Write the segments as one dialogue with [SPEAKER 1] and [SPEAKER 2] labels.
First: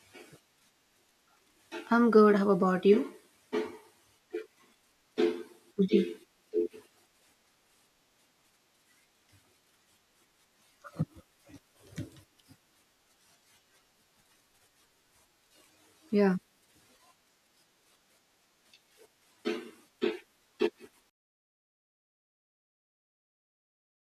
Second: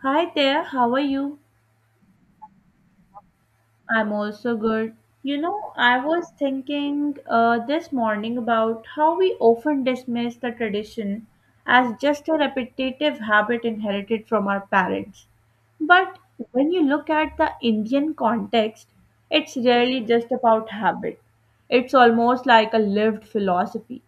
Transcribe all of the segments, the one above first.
[SPEAKER 1] Hi there, how are you?
[SPEAKER 2] I'm good. How about you?
[SPEAKER 1] I'm also good. You know, I
[SPEAKER 2] Mhm.
[SPEAKER 1] was thinking this morning about how we often dismiss the tradition as just a repetitive habit inherited from our parents. But
[SPEAKER 2] Yeah.
[SPEAKER 1] when you look at the Indian context, it's really just about habit. It's almost like a lived philosophy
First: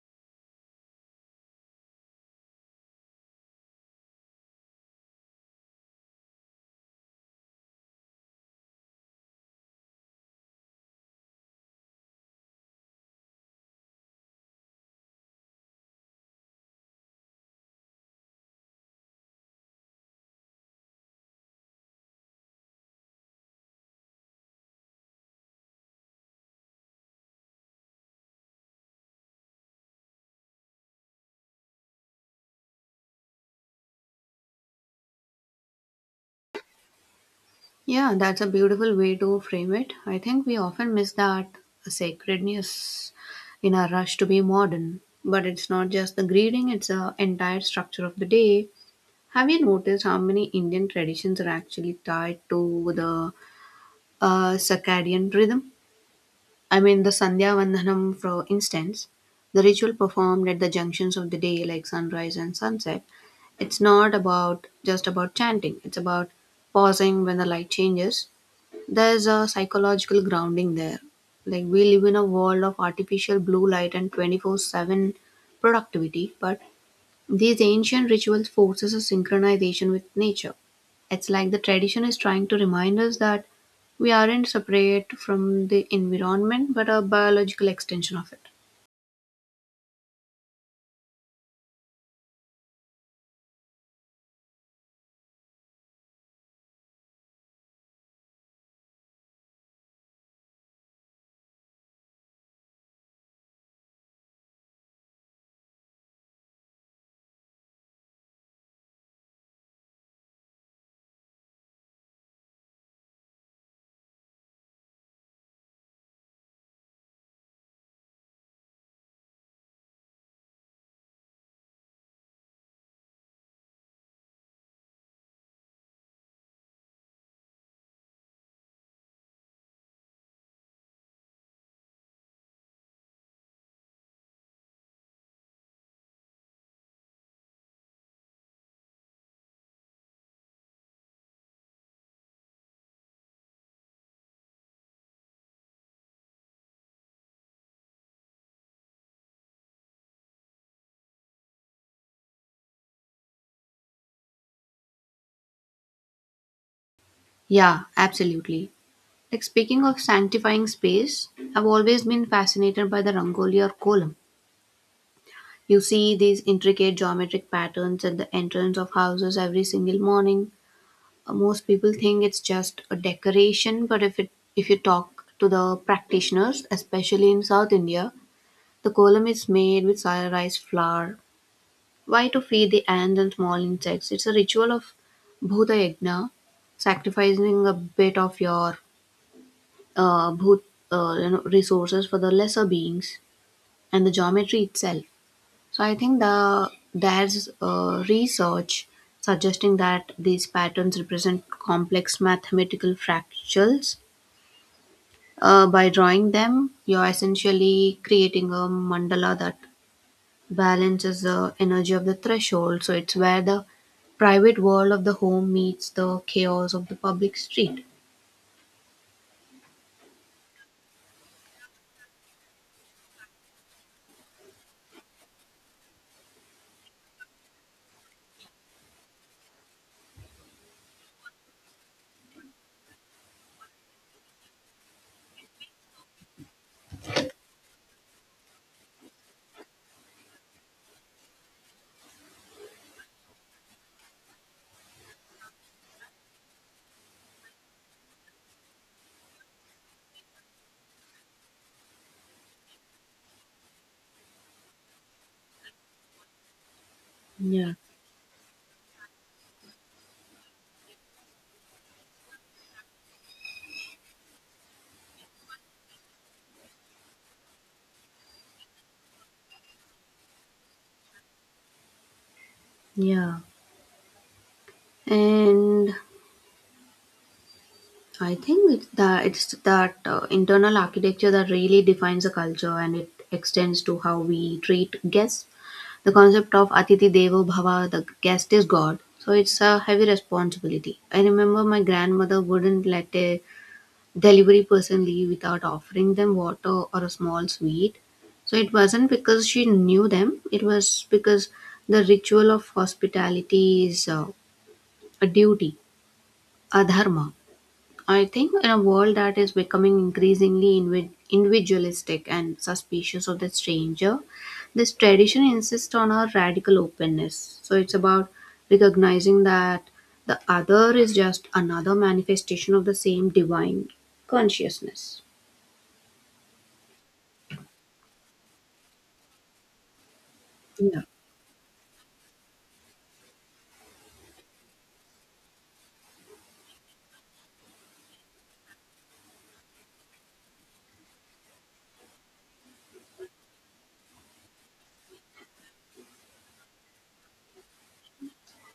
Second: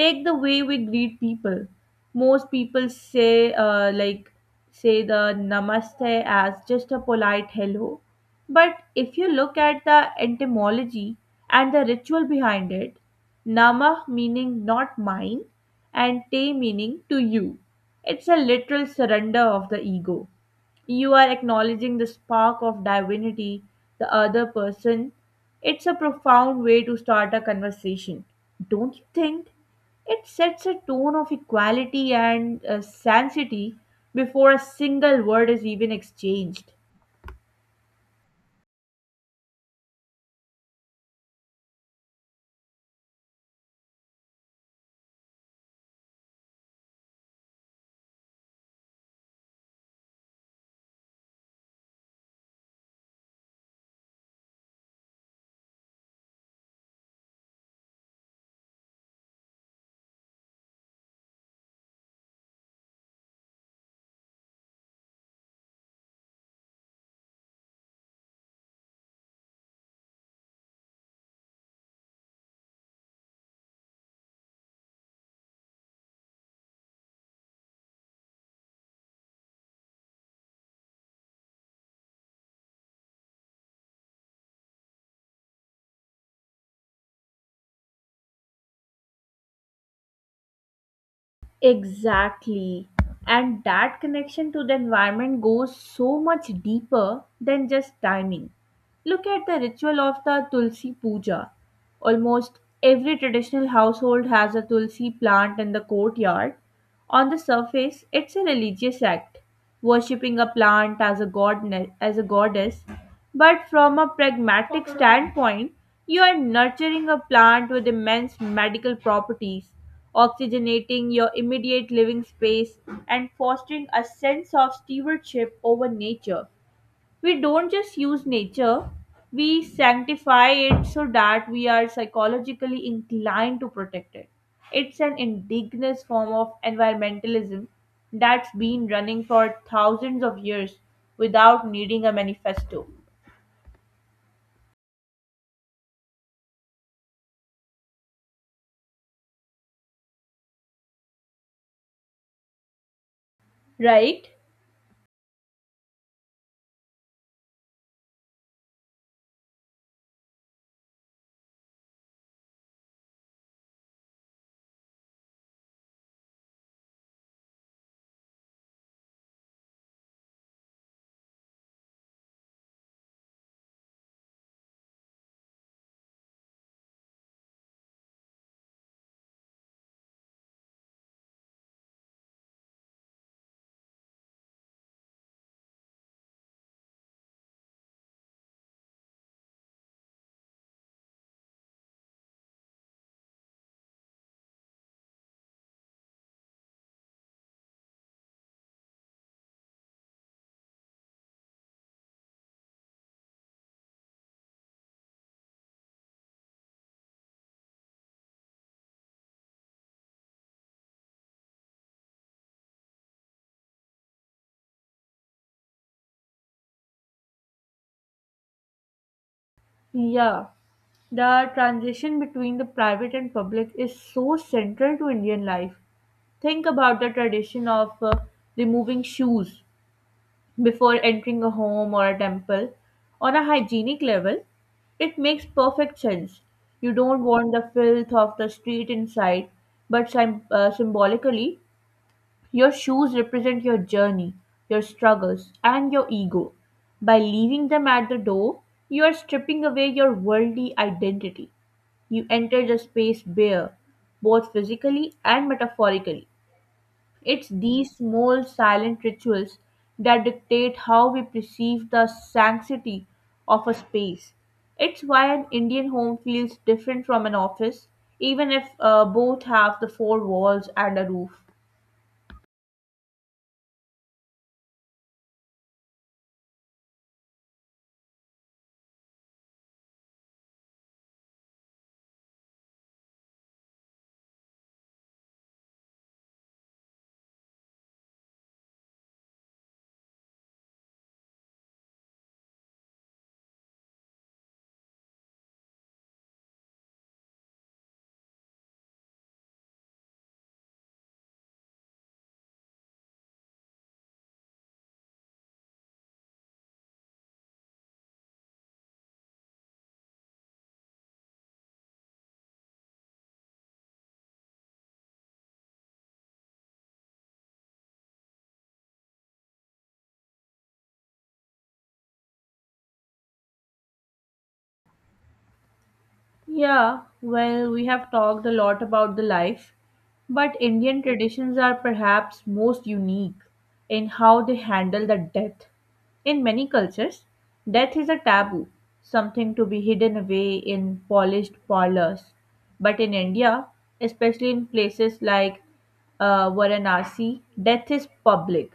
[SPEAKER 1] take the way we greet people. Most people say say the namaste as just a polite hello. But if you look at the etymology and the ritual behind it, nama meaning not mine and te meaning to you. It's a literal surrender of the ego. You are acknowledging the spark of divinity, the other person. It's a profound way to start a conversation, don't you think? It sets a tone of equality and sanctity before a single word is even exchanged.
[SPEAKER 2] Yeah, that's a beautiful way to frame it. I think we often miss that sacredness in our rush to be modern. But it's not just the greeting, it's the entire structure of the day. Have you noticed how many Indian traditions are actually tied to the circadian rhythm? I mean, the Sandhya Vandanam, for instance, the ritual performed at the junctions of the day, like sunrise and sunset, it's not about just about chanting, it's about pausing when the light changes. There's a psychological grounding there. Like, we live in a world of artificial blue light and 24/7 productivity, but these ancient rituals forces a synchronization with nature. It's like the tradition is trying to remind us that we aren't separate from the environment, but a biological extension of it.
[SPEAKER 1] Exactly. And that connection to the environment goes so much deeper than just timing. Look at the ritual of the Tulsi Puja. Almost every traditional household has a Tulsi plant in the courtyard. On the surface, it's a religious act, worshipping a plant as a god as a goddess. But from a pragmatic standpoint, you are nurturing a plant with immense medical properties, oxygenating your immediate living space and fostering a sense of stewardship over nature. We don't just use nature, we sanctify it so that we are psychologically inclined to protect it. It's an indigenous form of environmentalism that's been running for thousands of years without needing a manifesto, right?
[SPEAKER 2] Yeah, absolutely. Like, speaking of sanctifying space, I've always been fascinated by the Rangoli or column. You see these intricate geometric patterns at the entrance of houses every single morning. Most people think it's just a decoration, but if you talk to the practitioners, especially in South India, the column is made with rice flour. Why? To feed the ants and small insects. It's a ritual of Bhuta Yajna, sacrificing a bit of your bhut, resources for the lesser beings and the geometry itself. So I think there's research suggesting that these patterns represent complex mathematical fractals. By drawing them, you're essentially creating a mandala that Balance is the energy of the threshold, so it's where the private world of the home meets the chaos of the public street.
[SPEAKER 1] Yeah, the transition between the private and public is so central to Indian life. Think about the tradition of removing shoes before entering a home or a temple. On a hygienic level, it makes perfect sense. You don't want the filth of the street inside, but symbolically, your shoes represent your journey, your struggles, and your ego. By leaving them at the door, you are stripping away your worldly identity. You enter the space bare, both physically and metaphorically. It's
[SPEAKER 2] Yeah.
[SPEAKER 1] these small silent rituals that dictate how we perceive the sanctity of a space. It's why an Indian home feels different from an office, even if both have the four walls and a roof.
[SPEAKER 2] Yeah, and I think it's that internal architecture that really defines a culture, and it extends to how we treat guests. The concept of Atiti Devo Bhava, the guest is God, so it's a heavy responsibility. I remember my grandmother wouldn't let a delivery person leave without offering them water or a small sweet. So it wasn't because she knew them, it was because the ritual of hospitality is a duty, a dharma. I think in a world that is becoming increasingly individualistic and suspicious of the stranger, this tradition insists on a radical openness. So it's about recognizing that the other is just another manifestation of the same divine consciousness.
[SPEAKER 1] Yeah, well, we have talked a lot about the life, but Indian
[SPEAKER 2] Yeah.
[SPEAKER 1] traditions are perhaps most unique in how they handle the death. In many cultures, death is a taboo, something to be hidden away in polished parlors. But in India, especially in places like Varanasi, death is public.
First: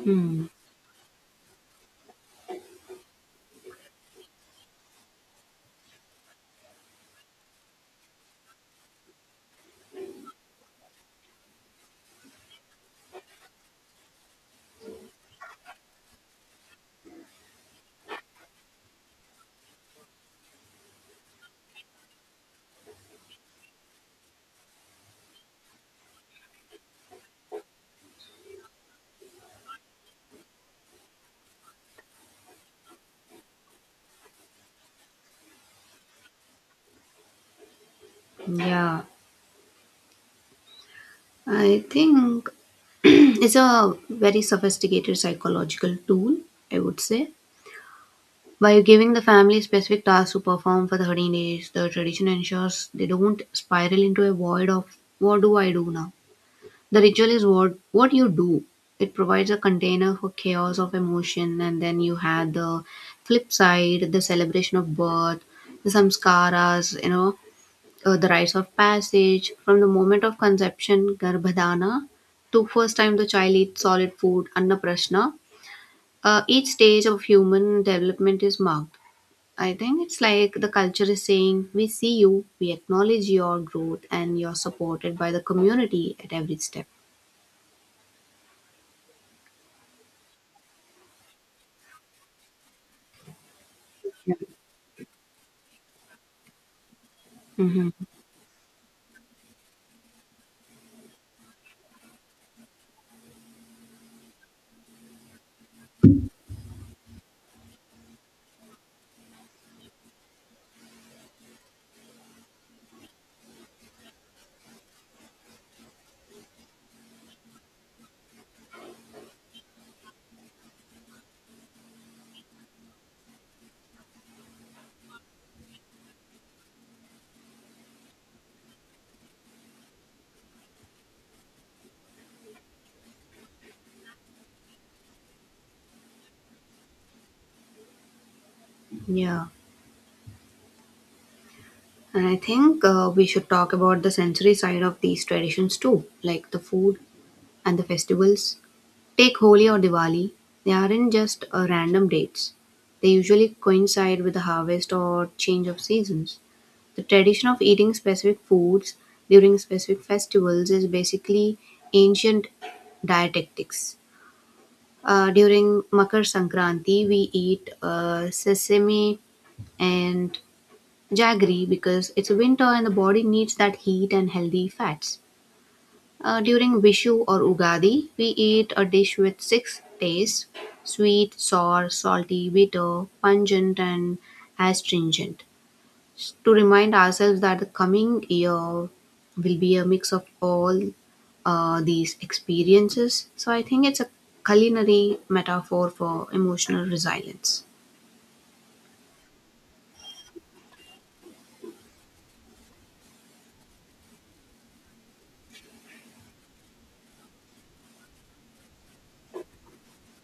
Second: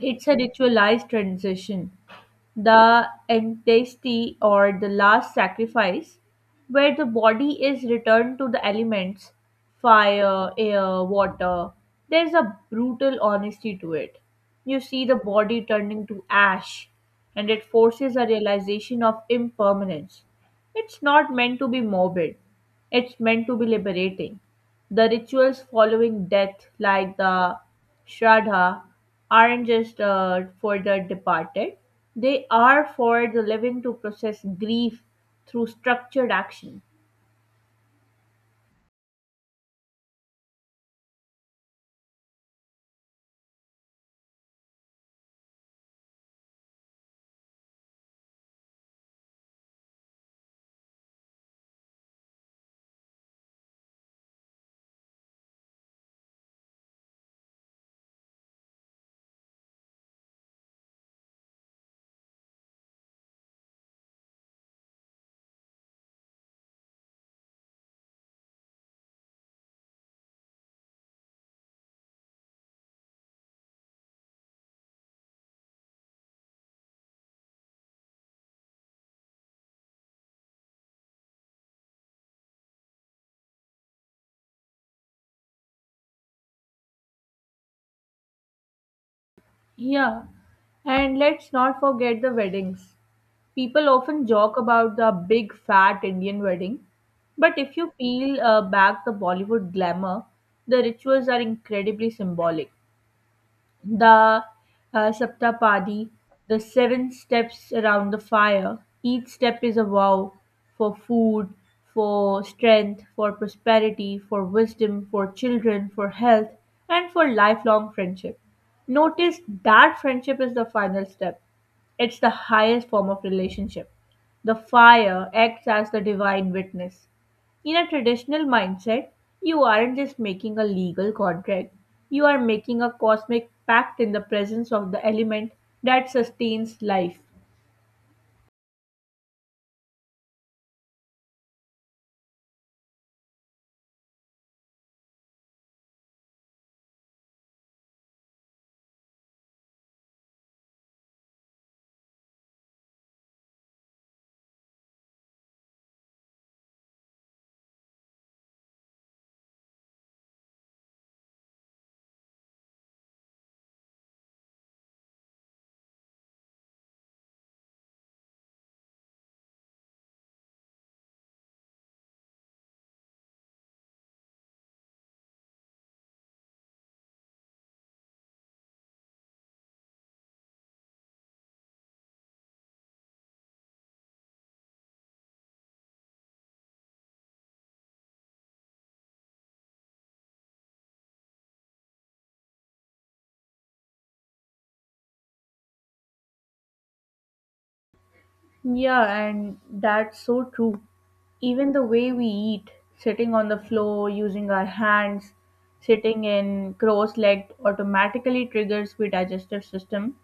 [SPEAKER 1] It's a ritualized transition, the entasty or the last sacrifice, where the body is returned to the elements: fire, air, water. There's a brutal honesty to it. You see the body turning to ash, and it forces a realization of impermanence. It's not meant to be morbid, it's meant to be liberating. The rituals following death, like the Shraddha, aren't just for the departed, they are for the living to process grief through structured action.
[SPEAKER 2] Yeah. I think it's a very sophisticated psychological tool, I would say. By giving the family specific tasks to perform for the 13 days, the tradition ensures they don't spiral into a void of what do I do now? The ritual is what you do. It provides a container for chaos of emotion, and then you had the flip side, the celebration of birth, the samskaras, you know, the rites of passage from the moment of conception garbhadana to first time the child eats solid food annaprasna. Each stage of human development is marked. I think it's like the culture is saying we see you, we acknowledge your growth, and you're supported by the community at every step.
[SPEAKER 1] Yeah, and let's not forget the weddings. People often
[SPEAKER 2] Yeah.
[SPEAKER 1] joke about the big fat Indian wedding, but if
[SPEAKER 2] Hmm.
[SPEAKER 1] you peel back the Bollywood glamour, the rituals are incredibly symbolic. The Saptapadi, the seven steps around the fire. Each step is a vow for food, for strength, for prosperity, for wisdom, for children, for health, and for lifelong friendship. Notice that friendship is the final step. It's the highest form of relationship. The fire acts as the divine witness. In a traditional mindset, you aren't just making a legal contract, you are making a cosmic pact in the presence of the element that sustains life.
[SPEAKER 2] Yeah. And I think we should talk about the sensory side of these traditions too, like the food and the festivals. Take Holi or Diwali, they aren't just random dates. They usually coincide with the harvest or change of seasons. The tradition of eating specific foods during specific festivals is basically ancient dietetics. During Makar Sankranti, we eat sesame and jaggery because it's winter and the body needs that heat and healthy fats. During Vishu or Ugadi, we eat a dish with six tastes: sweet, sour, salty, bitter, pungent, and astringent. To remind ourselves that the coming year will be a mix of all these experiences. So I think it's a culinary metaphor for emotional resilience.
[SPEAKER 1] Yeah, and that's so true. Even the way we eat, sitting on the floor, using our hands, sitting in cross legged automatically triggers the digestive system.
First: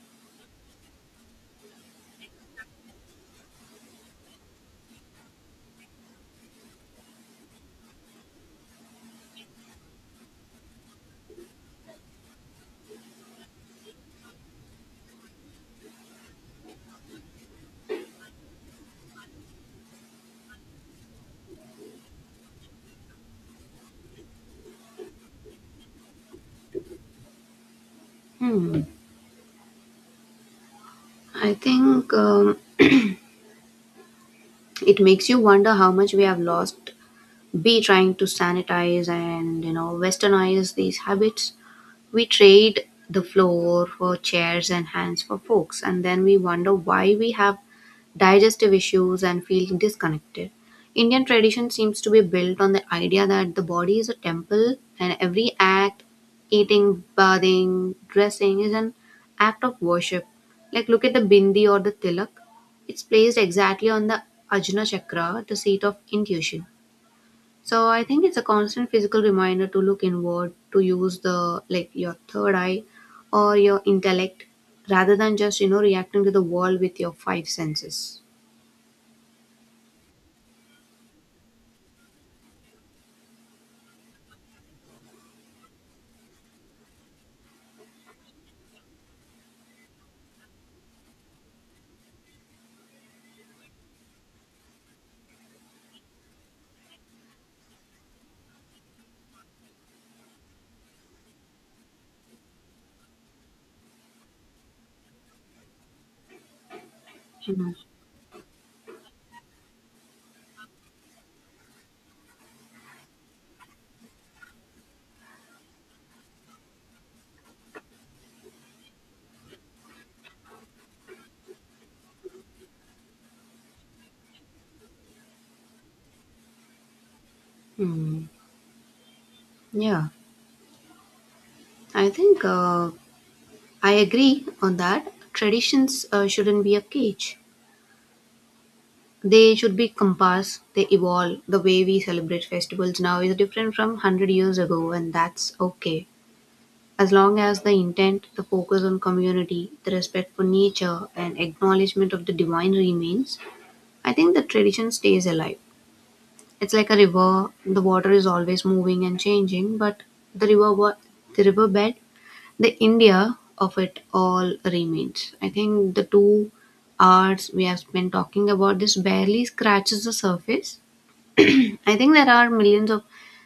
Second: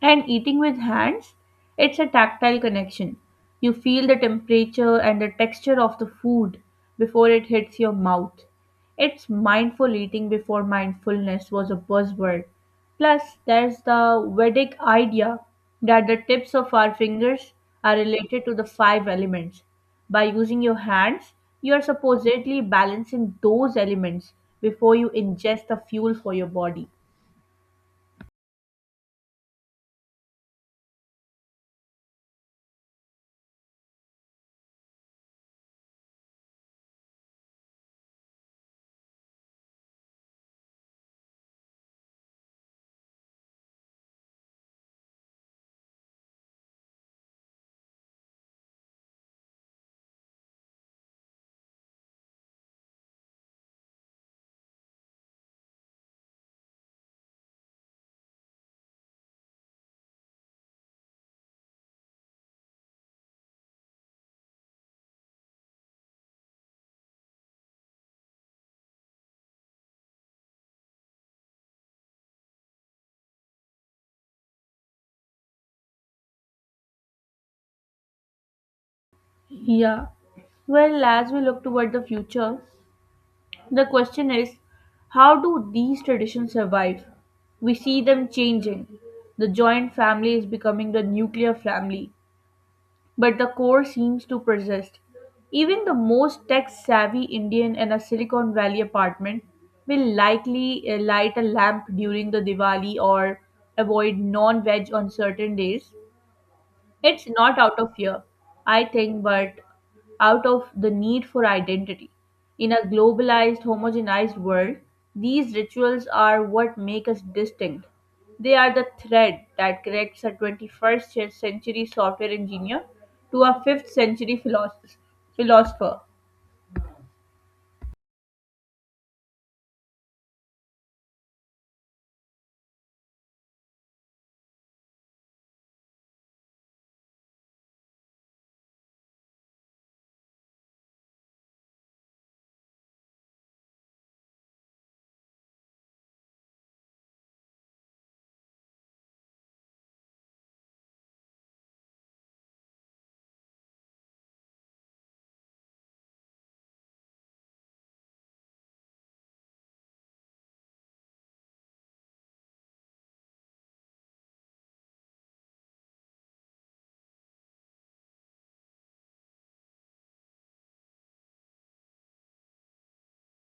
[SPEAKER 1] And eating with hands, it's a tactile connection. You feel the temperature and the texture of the food before it hits your mouth. It's mindful eating before mindfulness was a buzzword. Plus, there's the Vedic idea that the tips of our fingers are related to the five elements. By using your hands, you are supposedly balancing those elements before you ingest the fuel for your body.
[SPEAKER 2] Hmm. I think it makes you wonder how much we have lost be trying to sanitize and, you know, westernize these habits. We trade the floor for chairs and hands for forks, and then we wonder why we have digestive issues and feel disconnected. Indian tradition seems to be built on the idea that the body is a temple and every act, eating, bathing, dressing, is an act of worship. Like, look at the bindi or the tilak. It's placed exactly on the Ajna Chakra, the seat of intuition. So I think it's a constant physical reminder to look inward, to use the like your third eye or your intellect rather than just, you know, reacting to the world with your five senses.
[SPEAKER 1] Yeah. Well, as we look toward the future, the question is how do these traditions survive? We see them changing. The joint family is becoming the nuclear family, but the core seems to persist. Even the most tech savvy Indian in a Silicon Valley apartment will likely light a lamp during the Diwali or avoid non veg on certain days. It's
[SPEAKER 2] You
[SPEAKER 1] not
[SPEAKER 2] know.
[SPEAKER 1] out of fear, I think, but out of the need for identity. In a globalized, homogenized world, these rituals are what make us distinct. They are the thread that connects a 21st century software engineer to a fifth century philosopher.
[SPEAKER 2] Hmm. Yeah. I think I agree on that. Traditions shouldn't be a cage. They should be compass. They evolve. The way we celebrate festivals now is different from 100 years ago, and that's okay. As long as the intent, the focus on community, the respect for nature, and acknowledgement of the divine remains, I think the tradition stays alive. It's like a river, the water is always moving and changing, but the river wa- the riverbed, the India of it all remains. I think the 2 hours we have been talking about this barely scratches the surface. I think there are millions of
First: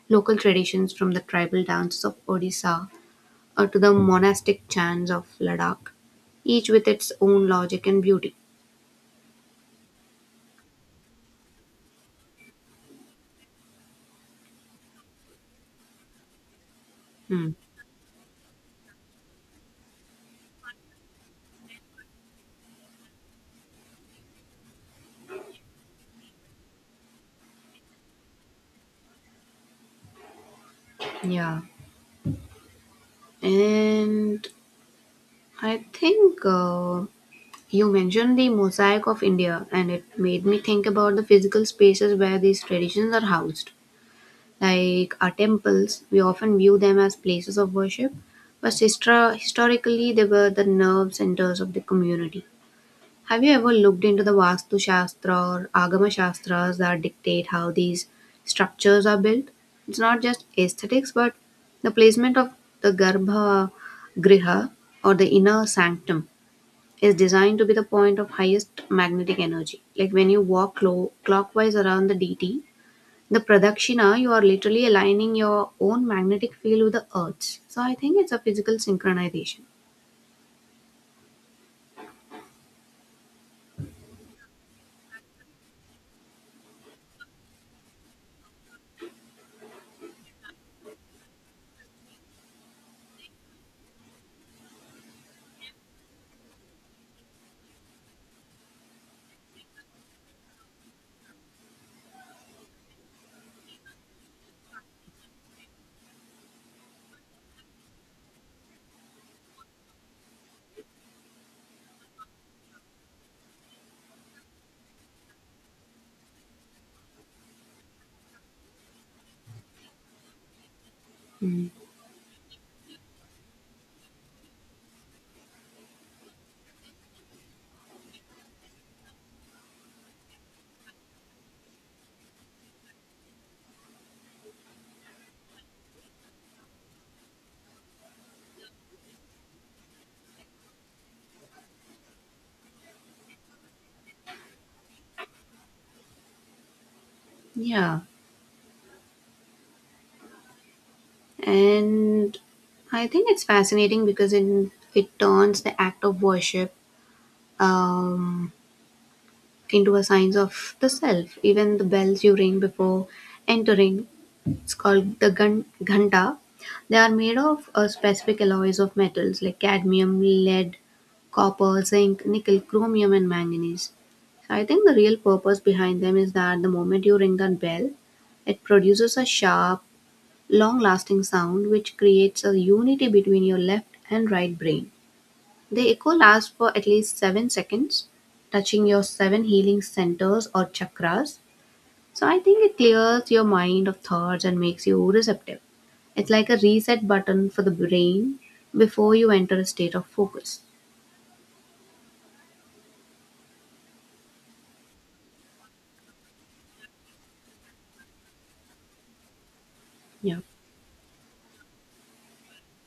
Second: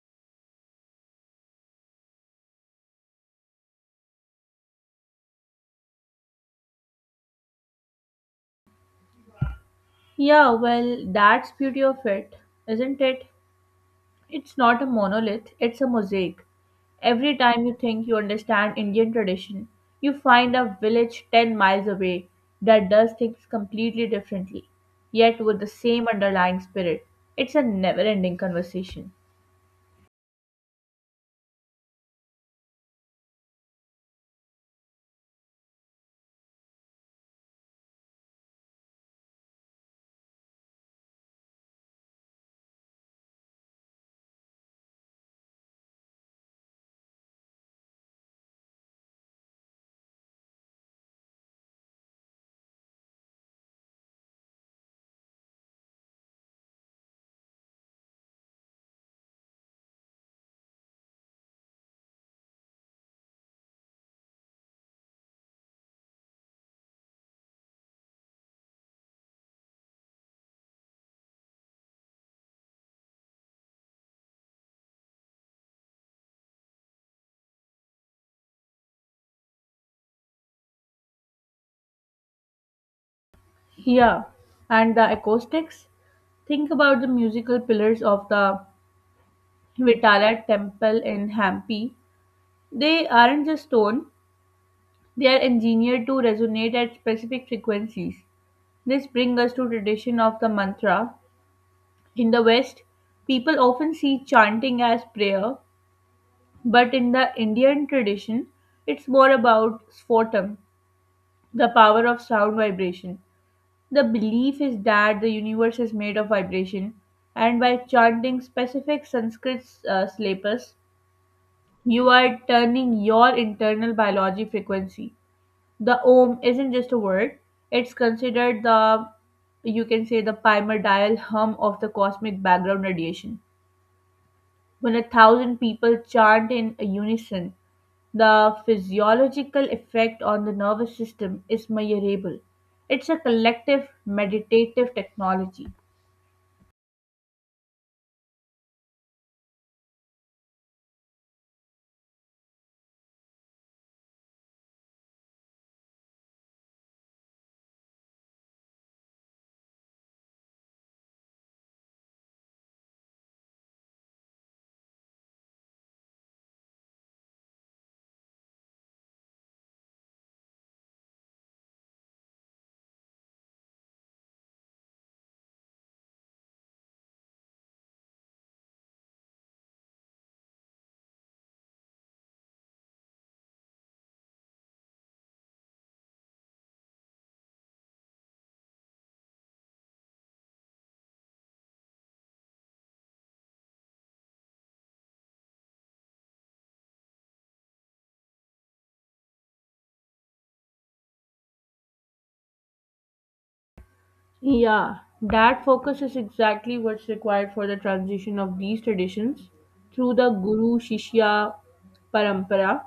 [SPEAKER 2] local traditions, from the tribal dances of Odisha to the monastic chants of Ladakh, each with its own logic and beauty.
[SPEAKER 1] Yeah, well, that's beauty of it, isn't it? It's not a monolith, it's a mosaic. Every
[SPEAKER 2] Hmm.
[SPEAKER 1] time you think you understand Indian tradition, you find a village 10 miles away that does things completely differently, yet with the same underlying spirit. It's a never ending conversation.
[SPEAKER 2] Yeah. And I think you mentioned the mosaic of India, and it made me think about the physical spaces where these traditions are housed. Like, our temples, we often view them as places of worship, but historically, they were the nerve centers of the community. Have you ever looked into the Vastu Shastra or Agama Shastras that dictate how these structures are built? It's not just aesthetics, but the placement of the Garbha Griha or the inner sanctum is designed to be the point of highest magnetic energy. Like, when you walk clockwise around the deity, the Pradakshina, you are literally aligning your own magnetic field with the Earth's. So I think it's a physical synchronization.
[SPEAKER 1] Yeah, and the acoustics? Think about the musical pillars of the Vitala temple in Hampi. They aren't just stone, they are engineered to resonate at specific frequencies. This brings us to tradition of the mantra. In the West, people often see chanting as prayer, but in the Indian tradition, it's more about sphotam, the power of sound vibration. The belief is that the universe is made of vibration, and by chanting specific Sanskrit syllables, you are turning your internal biology frequency. The ohm isn't just a word, it's considered the, you can say, the primordial hum of the cosmic background radiation. When a thousand people chant in unison, the physiological effect on the nervous system is measurable. It's a collective meditative technology.
[SPEAKER 2] Yeah. And I think it's fascinating because in, it turns the act of worship um, into a science of the self. Even the bells you ring before entering, it's called the ghanta, they are made of a specific alloys of metals like cadmium, lead, copper, zinc, nickel, chromium, and manganese. So I think the real purpose behind them is that the moment you ring that bell, it produces a sharp, long-lasting sound which creates a unity between your left and right brain. The echo lasts for at least 7 seconds, touching your 7 healing centers or chakras. So I think it clears your mind of thoughts and makes you receptive. It's like a reset button for the brain before you enter a state of focus.
[SPEAKER 1] Yeah, that focus is exactly what's required for the transition of these traditions through the
[SPEAKER 2] Yeah.
[SPEAKER 1] Guru Shishya Parampara.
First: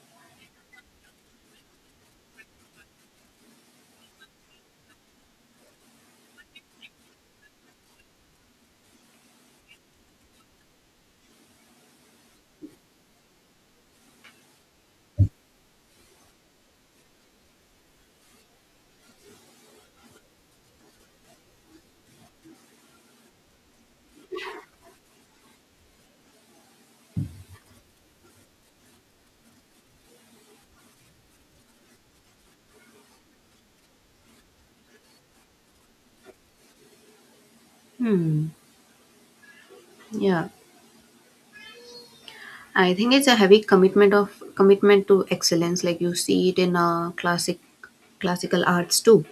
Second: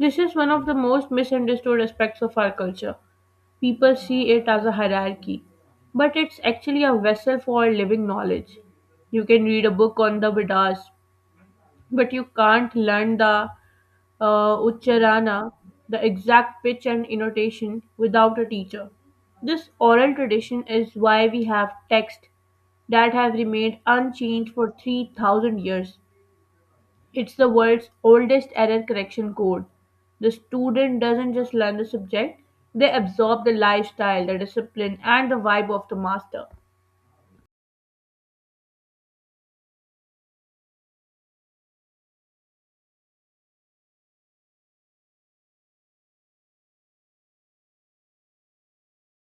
[SPEAKER 1] This is one of the most misunderstood aspects of our culture. People see it as a hierarchy, but it's actually a vessel for living knowledge. You can read a book on the Vedas, but you can't learn the Ucharana, the exact pitch and intonation, without a teacher. This oral tradition is why we have texts that have remained unchanged for 3,000 years. It's the world's oldest error correction code. The student doesn't just learn the subject, they absorb the lifestyle, the discipline, and the vibe of the master.
[SPEAKER 2] Hmm. Yeah. I think it's a heavy commitment of commitment to excellence, like you see it in classical arts too.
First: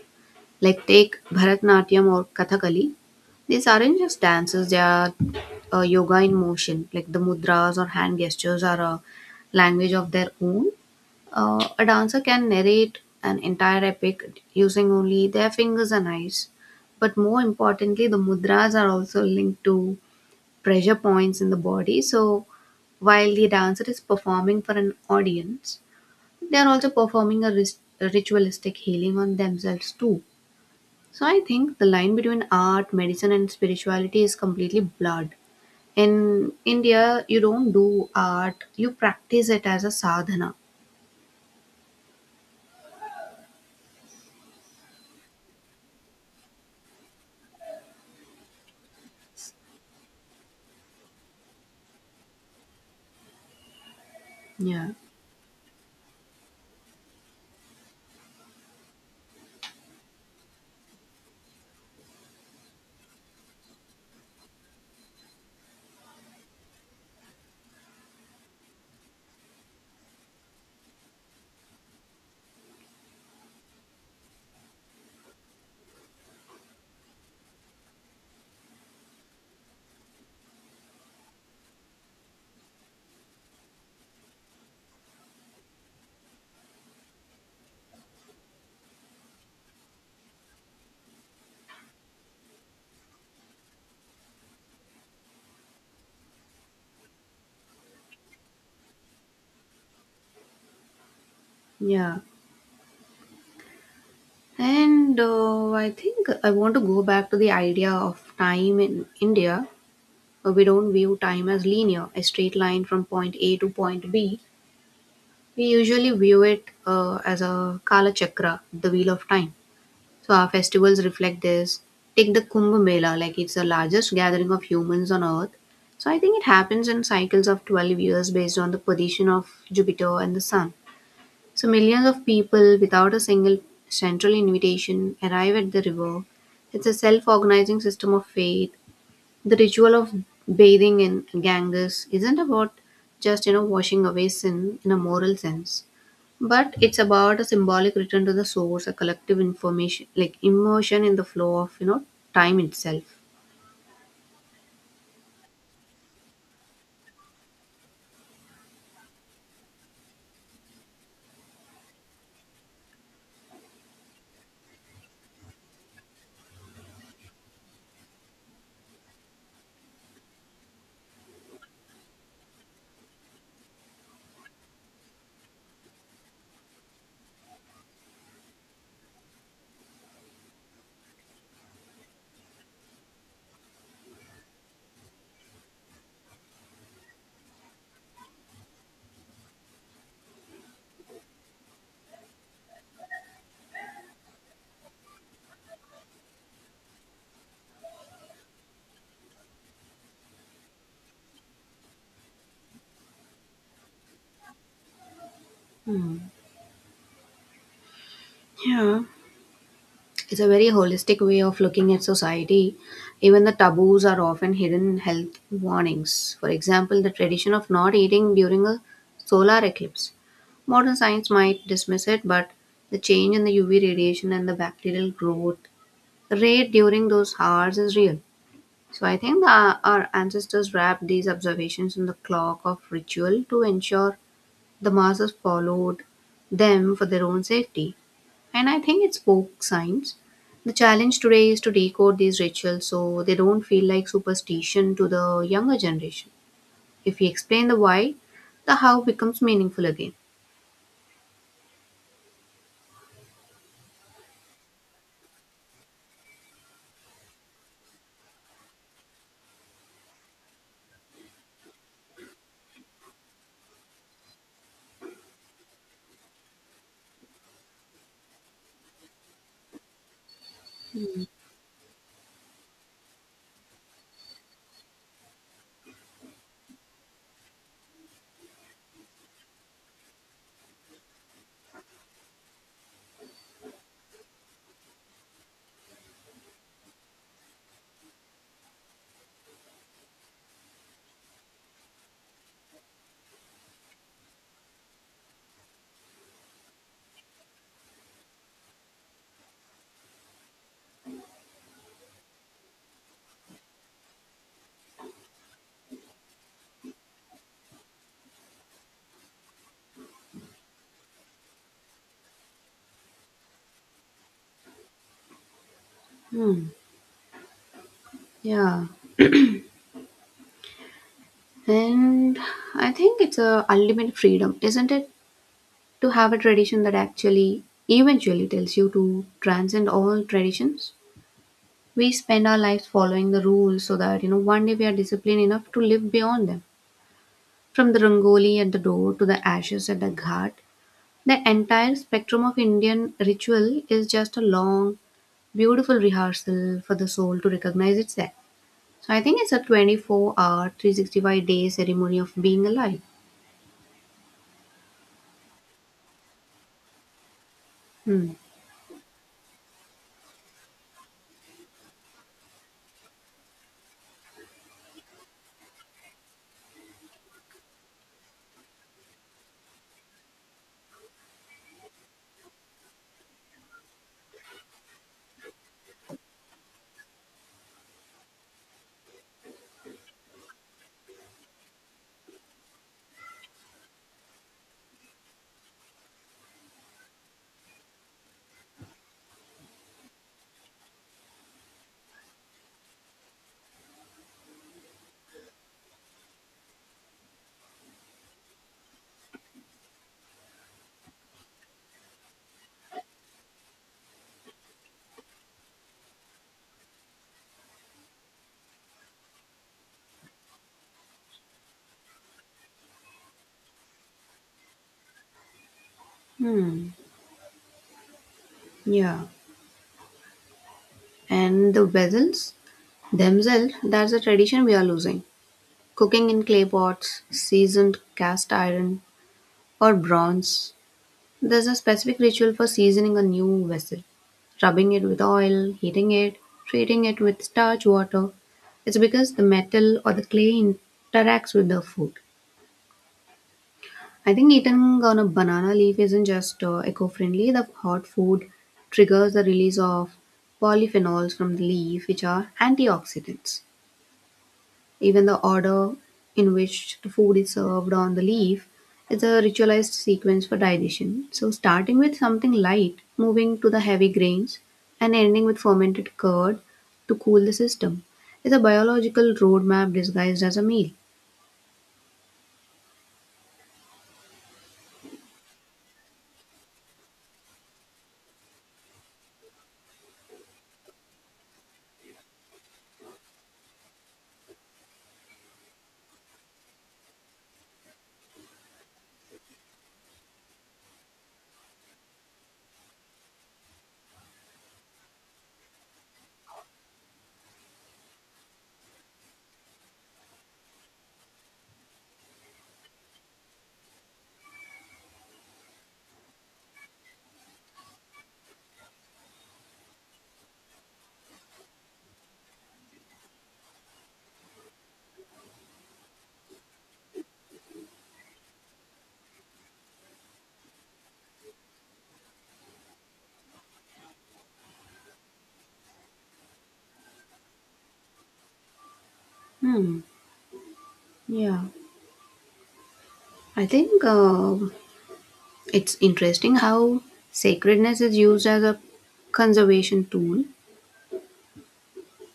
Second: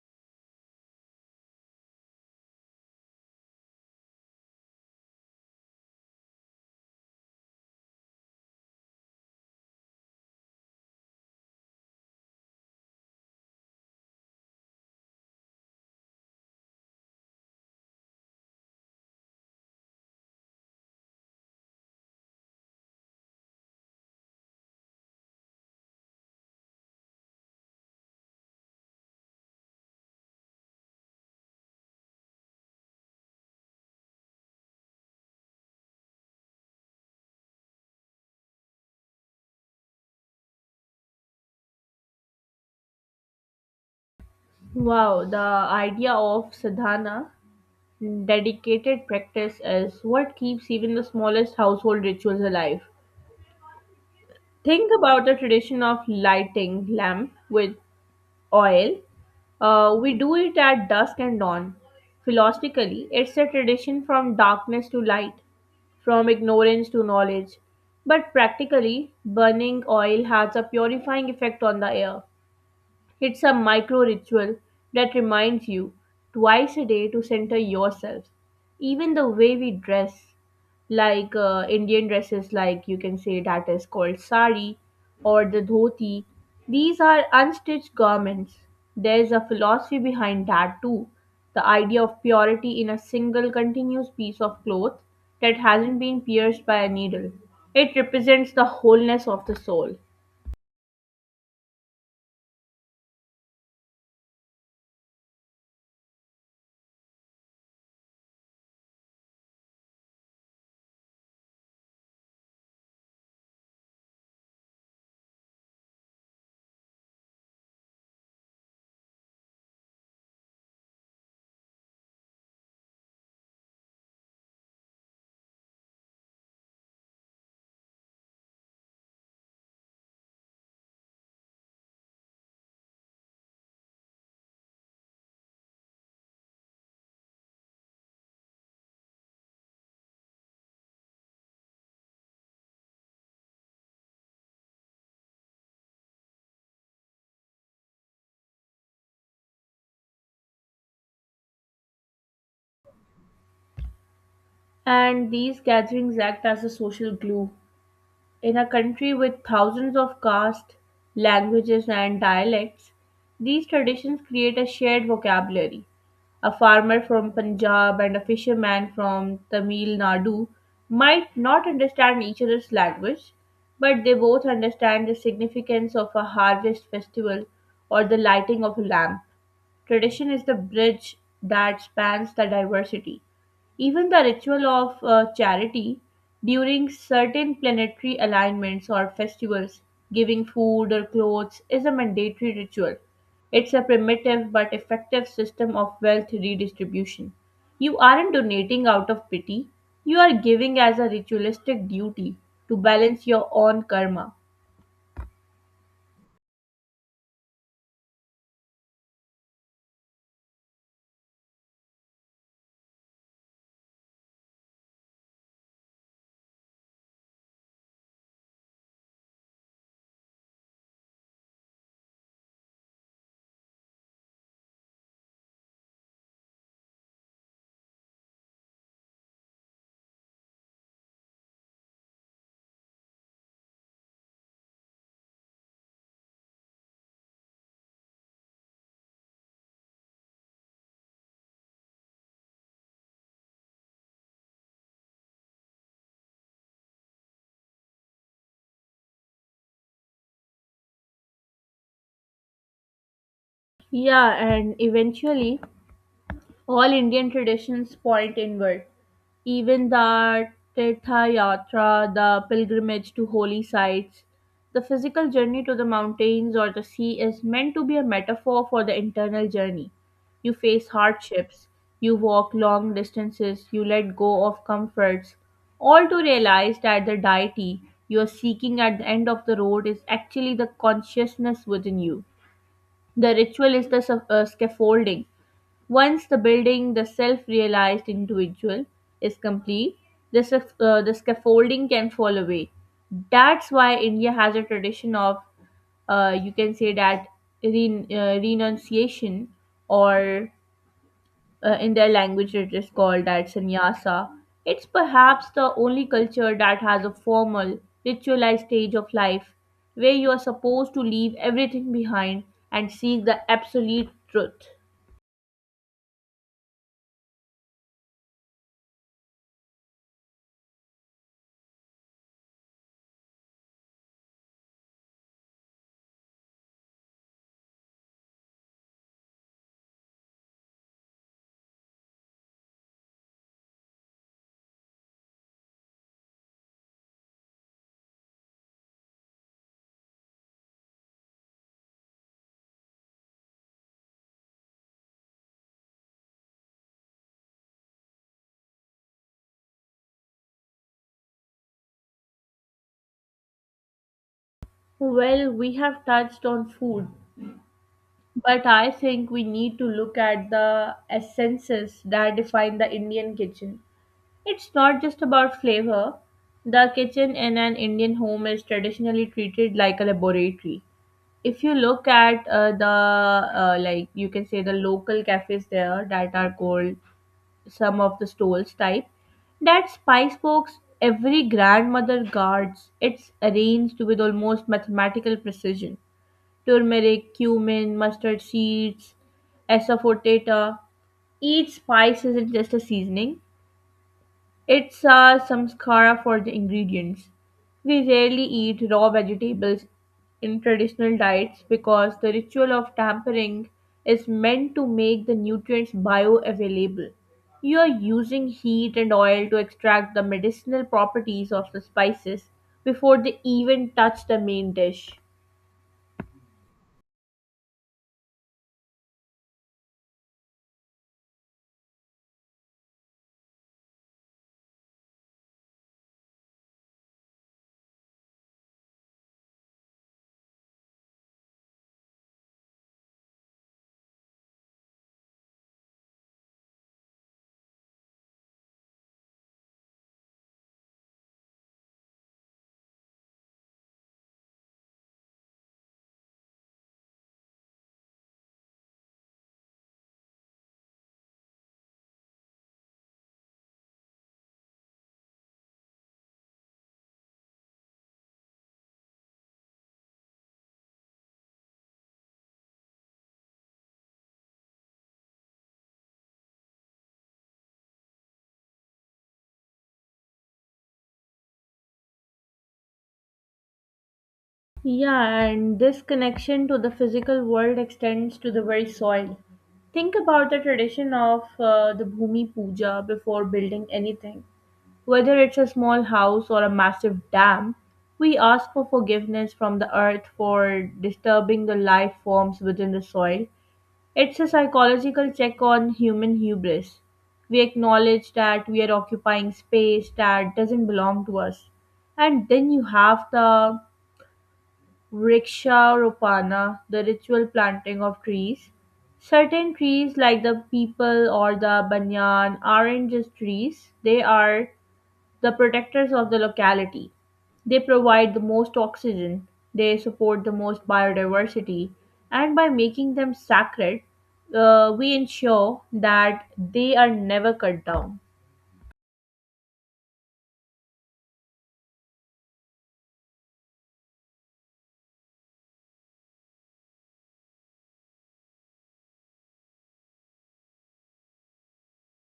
[SPEAKER 2] Like, take Bharatanatyam or Kathakali. These aren't just dances, they are yoga in motion. Like, the mudras or hand gestures are a language of their own. A dancer can narrate an entire epic using only their fingers and eyes. But more importantly, the mudras are also linked to pressure points in the body. So while the dancer is performing for an audience, they are also performing a ritualistic healing on themselves too. So I think the line between art, medicine, and spirituality is completely blurred. In India, you don't do art; you practice it as a sadhana.
[SPEAKER 1] Wow, the idea of sadhana, dedicated practice, is what keeps even the smallest household rituals alive.
[SPEAKER 2] Yeah,
[SPEAKER 1] Think about the tradition of lighting lamp with oil. We do it at dusk and dawn. Philosophically, it's a tradition from darkness to light, from ignorance to knowledge. But practically, burning oil has a purifying effect on the air. It's a micro ritual that reminds you twice a day to center yourself. Even the way we dress, like Indian dresses, like you can say that is called sari or the dhoti, these are unstitched garments. There's a philosophy behind that too. The idea of purity in a single continuous piece of cloth that hasn't been pierced by a needle. It represents the wholeness of the soul.
[SPEAKER 2] yeah. And I think I want to go back to the idea of time in India. We don't view time as linear, a straight line from point A to point B. We usually view it as a kala chakra, the wheel of time. So our festivals reflect this. Take the Kumbh Mela, like, it's the largest gathering of humans on earth. So I think it happens in cycles of 12 years based on the position of Jupiter and the sun. So millions of people without a single central invitation arrive at the river. It's a self organizing system of faith, the ritual of bathing in Ganges isn't about just, you know, washing away sin in a moral sense, but it's about a symbolic return to the source, a collective information like immersion in the flow of, you know, time itself.
[SPEAKER 1] And these gatherings act as a social glue. In a country with thousands of castes, languages, and dialects, these traditions create a shared vocabulary. A farmer from Punjab and a fisherman from Tamil Nadu might not understand each other's language, but they both understand the significance of a harvest festival or the lighting of a lamp. Tradition is the bridge that spans the diversity. Even the ritual of charity during certain planetary alignments or festivals, giving food or clothes, is a mandatory ritual. It's a primitive but effective system of wealth redistribution. You aren't donating out of pity, you are giving as a ritualistic duty to balance your own karma.
[SPEAKER 2] Hmm. Yeah. It's a very holistic way of looking at society. Even the taboos are often hidden health warnings. For example, the tradition of not eating during a solar eclipse. Modern science might dismiss it, but the change in the UV radiation and the bacterial growth rate during those hours is real. So I think our ancestors wrapped these observations in the clock of ritual to ensure the masses followed them for their own safety. And I think it's folk science. The challenge today is to decode these rituals so they don't feel like superstition to the younger generation. If we explain the why, the how becomes meaningful again.
[SPEAKER 1] Yeah, and eventually all Indian traditions point inward. Even the Tirtha Yatra, the pilgrimage to holy sites, the physical journey to the mountains or the sea is meant to be a metaphor for the internal journey. You face hardships, you walk long distances, you let go of comforts, all to realize that the deity you are seeking at the end of the road is actually the consciousness within you. The ritual is the scaffolding. Once the building, the self realized individual, is complete, the the scaffolding can fall away. That's why India has a tradition of, you can say that, renunciation, or in their language it is called that sannyasa. It's perhaps the only culture that has a formal, ritualized stage of life where you are supposed to leave everything behind and seek the absolute truth.
[SPEAKER 2] Hmm. Yeah. And I think it's a ultimate freedom, isn't it? To have a tradition that actually eventually tells you to transcend all traditions. We spend our lives following the rules so that, you know, one day we are disciplined enough to live beyond them. From the rangoli at the door to the ashes at the ghat, the entire spectrum of Indian ritual is just a long, beautiful rehearsal for the soul to recognize itself. So I think it's a 24 hour, 365 day ceremony of being alive.
[SPEAKER 1] Well, we have touched on food,
[SPEAKER 2] Hmm.
[SPEAKER 1] but I think we need to look at the essences that define the Indian kitchen. It's not just about flavor. The kitchen in an Indian home is traditionally treated like a laboratory. If you look at the like you can say the local cafes there that are called some of the stalls type, that spice box every grandmother guards. It's arranged with almost mathematical precision, turmeric, cumin, mustard seeds, asafoetida. Each spice isn't just a seasoning, it's a samskara for the ingredients. We rarely eat raw vegetables in traditional diets because the ritual of tampering is meant to make the nutrients bioavailable. You are using heat and oil to extract the medicinal properties of the spices before they even touch the main dish.
[SPEAKER 2] Hmm. Yeah. And the vessels themselves, that's a tradition we are losing. Cooking in clay pots, seasoned cast iron, or bronze. There's a specific ritual for seasoning a new vessel, rubbing it with oil, heating it, treating it with starch water. It's because the metal or the clay interacts with the food. I think eating on a banana leaf isn't just eco friendly, the hot food triggers the release of polyphenols from the leaf, which are antioxidants. Even the order in which the food is served on the leaf is a ritualized sequence for digestion. So, starting with something light, moving to the heavy grains, and ending with fermented curd to cool the system is a biological roadmap disguised as a meal.
[SPEAKER 1] Yeah, and this connection to the physical world extends to the very soil. Think about the tradition of the Bhumi Puja before building anything. Whether it's a small house or a massive dam, we ask for forgiveness from the earth for disturbing the life forms within the soil. It's a psychological check on human hubris. We acknowledge that we are occupying space that doesn't belong to us. And then you have the Vriksha Ropana, the ritual planting of trees. Certain trees, like the peepal or the banyan, aren't just trees, they are the protectors of the locality. They provide the most oxygen, they support the most biodiversity, and by making them sacred, we ensure that they are never cut down.
[SPEAKER 2] Hmm. Yeah. I think it's interesting how sacredness is used as a conservation tool.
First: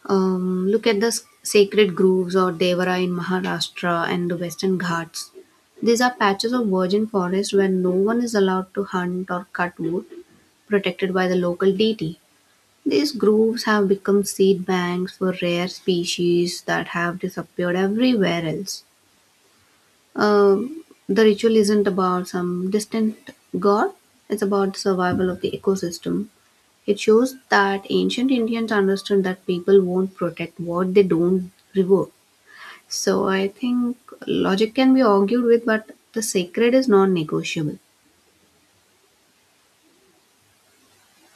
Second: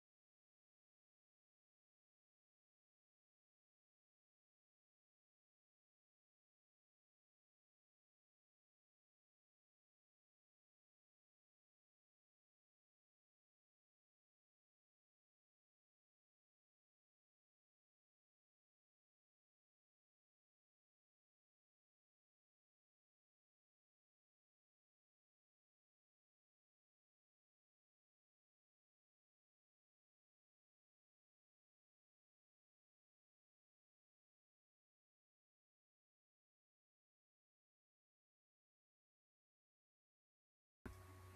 [SPEAKER 2] Look at the sacred groves or Devara in Maharashtra and the Western Ghats. These are patches of virgin forest where no one is allowed to hunt or cut wood, protected by the local deity. These groves have become seed banks for rare species that have disappeared everywhere else. The ritual isn't about some distant god, it's about the survival of the ecosystem. It shows that ancient Indians understood that people won't protect what they don't revere. So I think logic can be argued with, but the sacred is non negotiable.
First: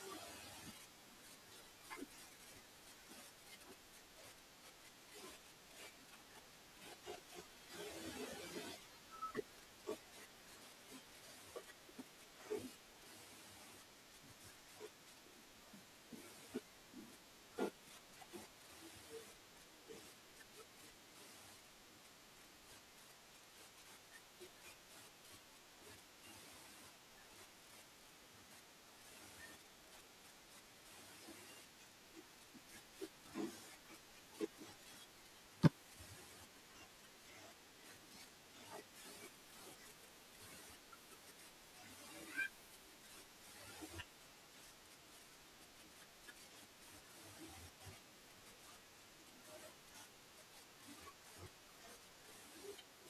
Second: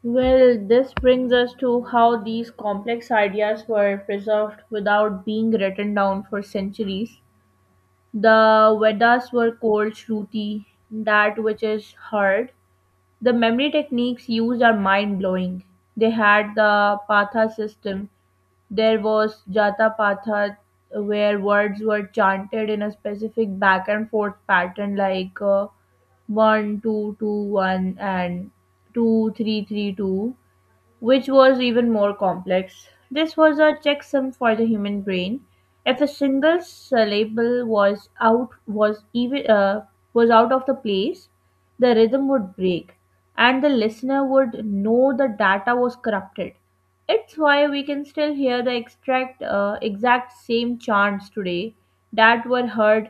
[SPEAKER 1] Well, this brings us to how these complex ideas were preserved without being written down for centuries. The Vedas were called Shruti, that which is heard. The memory techniques used are mind blowing. They had the Patha system. There was Jata Patha, where words were chanted in a specific back and forth pattern, like 1 two, two, one, and 2 3 3 two, which was even more complex. This was a checksum for the human brain. If a single syllable was out was even was out of the place, the rhythm would break, and the listener would know the data was corrupted. It's why we can still hear the exact same chants today that were heard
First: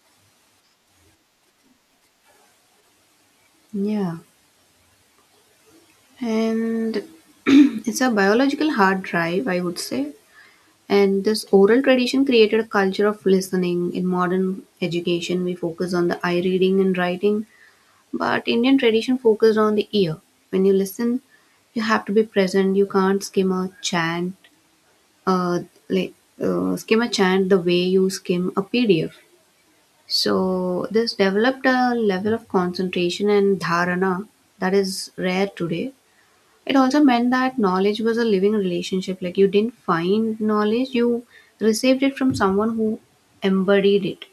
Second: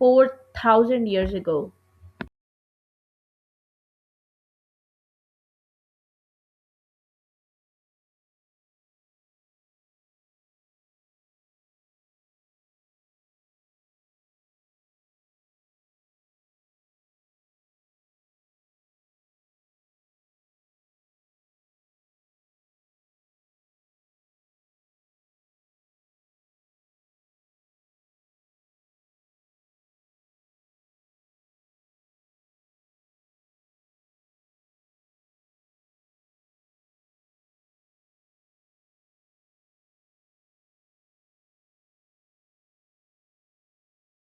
[SPEAKER 1] 4,000 years ago.
[SPEAKER 2] Yeah. And it's a biological hard drive, I would say. And this oral tradition created a culture of listening. In modern education, we focus on the eye reading and writing, but Indian tradition focused on the ear. When you listen, you have to be present. You can't skim a chant, uh, like skim a chant the way you skim a PDF. So this developed a level of concentration and dharana that is rare today. It also meant that knowledge was a living relationship. Like, you didn't find knowledge, you received it from someone who embodied it.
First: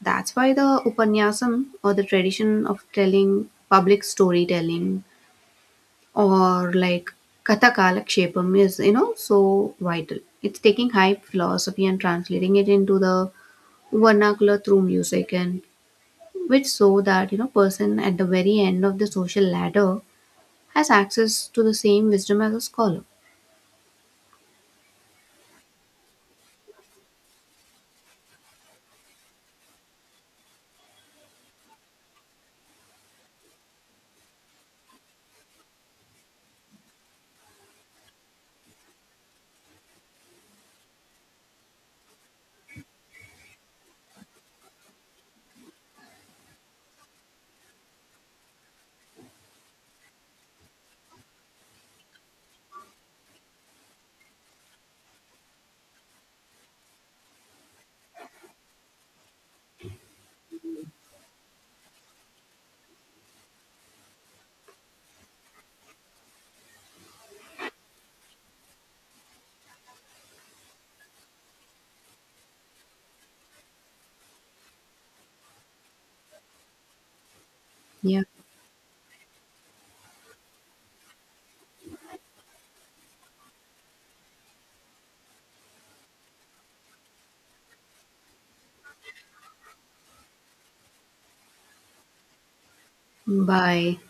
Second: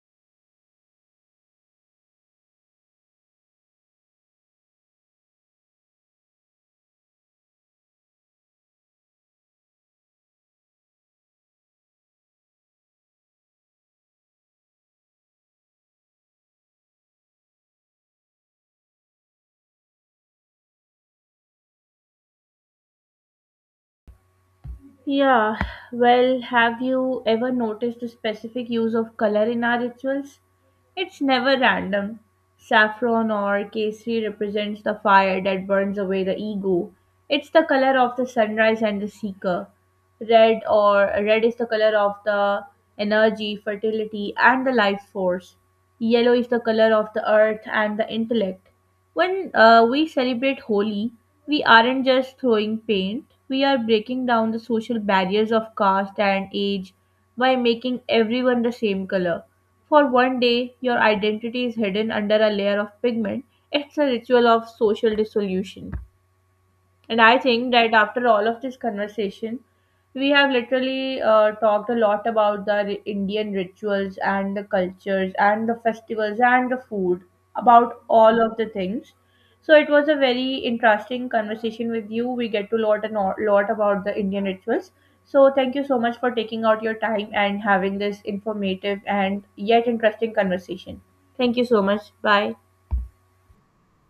[SPEAKER 2] That's why the Upanyasam or the tradition of telling public storytelling or like Kathakala Kshepam is, you know, so vital. It's taking high philosophy and translating it into the vernacular through music and which so that, you know, person at the very end of the social ladder has access to the same wisdom as a scholar.
[SPEAKER 1] Yeah, well, have you ever noticed the specific use of color in our rituals? It's never random. Saffron or kesari represents the fire that burns away the ego. It's the color of the sunrise and the seeker. Red or red is the color of the energy, fertility, and the life force. Yellow is the color of the earth and the intellect. When we celebrate Holi, we aren't just throwing paint, we are breaking down the social barriers of caste and age by making everyone the same color. For one day, your identity is hidden under a layer of pigment. It's a ritual of social dissolution. And I think that after all of this conversation, we have literally talked a lot about the Indian rituals and the cultures and the festivals and the food, about
[SPEAKER 2] Yeah.
[SPEAKER 1] all of the things. So it was a very interesting conversation with you. We get to lot and lot about the Indian rituals. So thank you so much for taking out your time and having this informative and yet interesting conversation. Thank you so much. Bye.
[SPEAKER 2] Bye.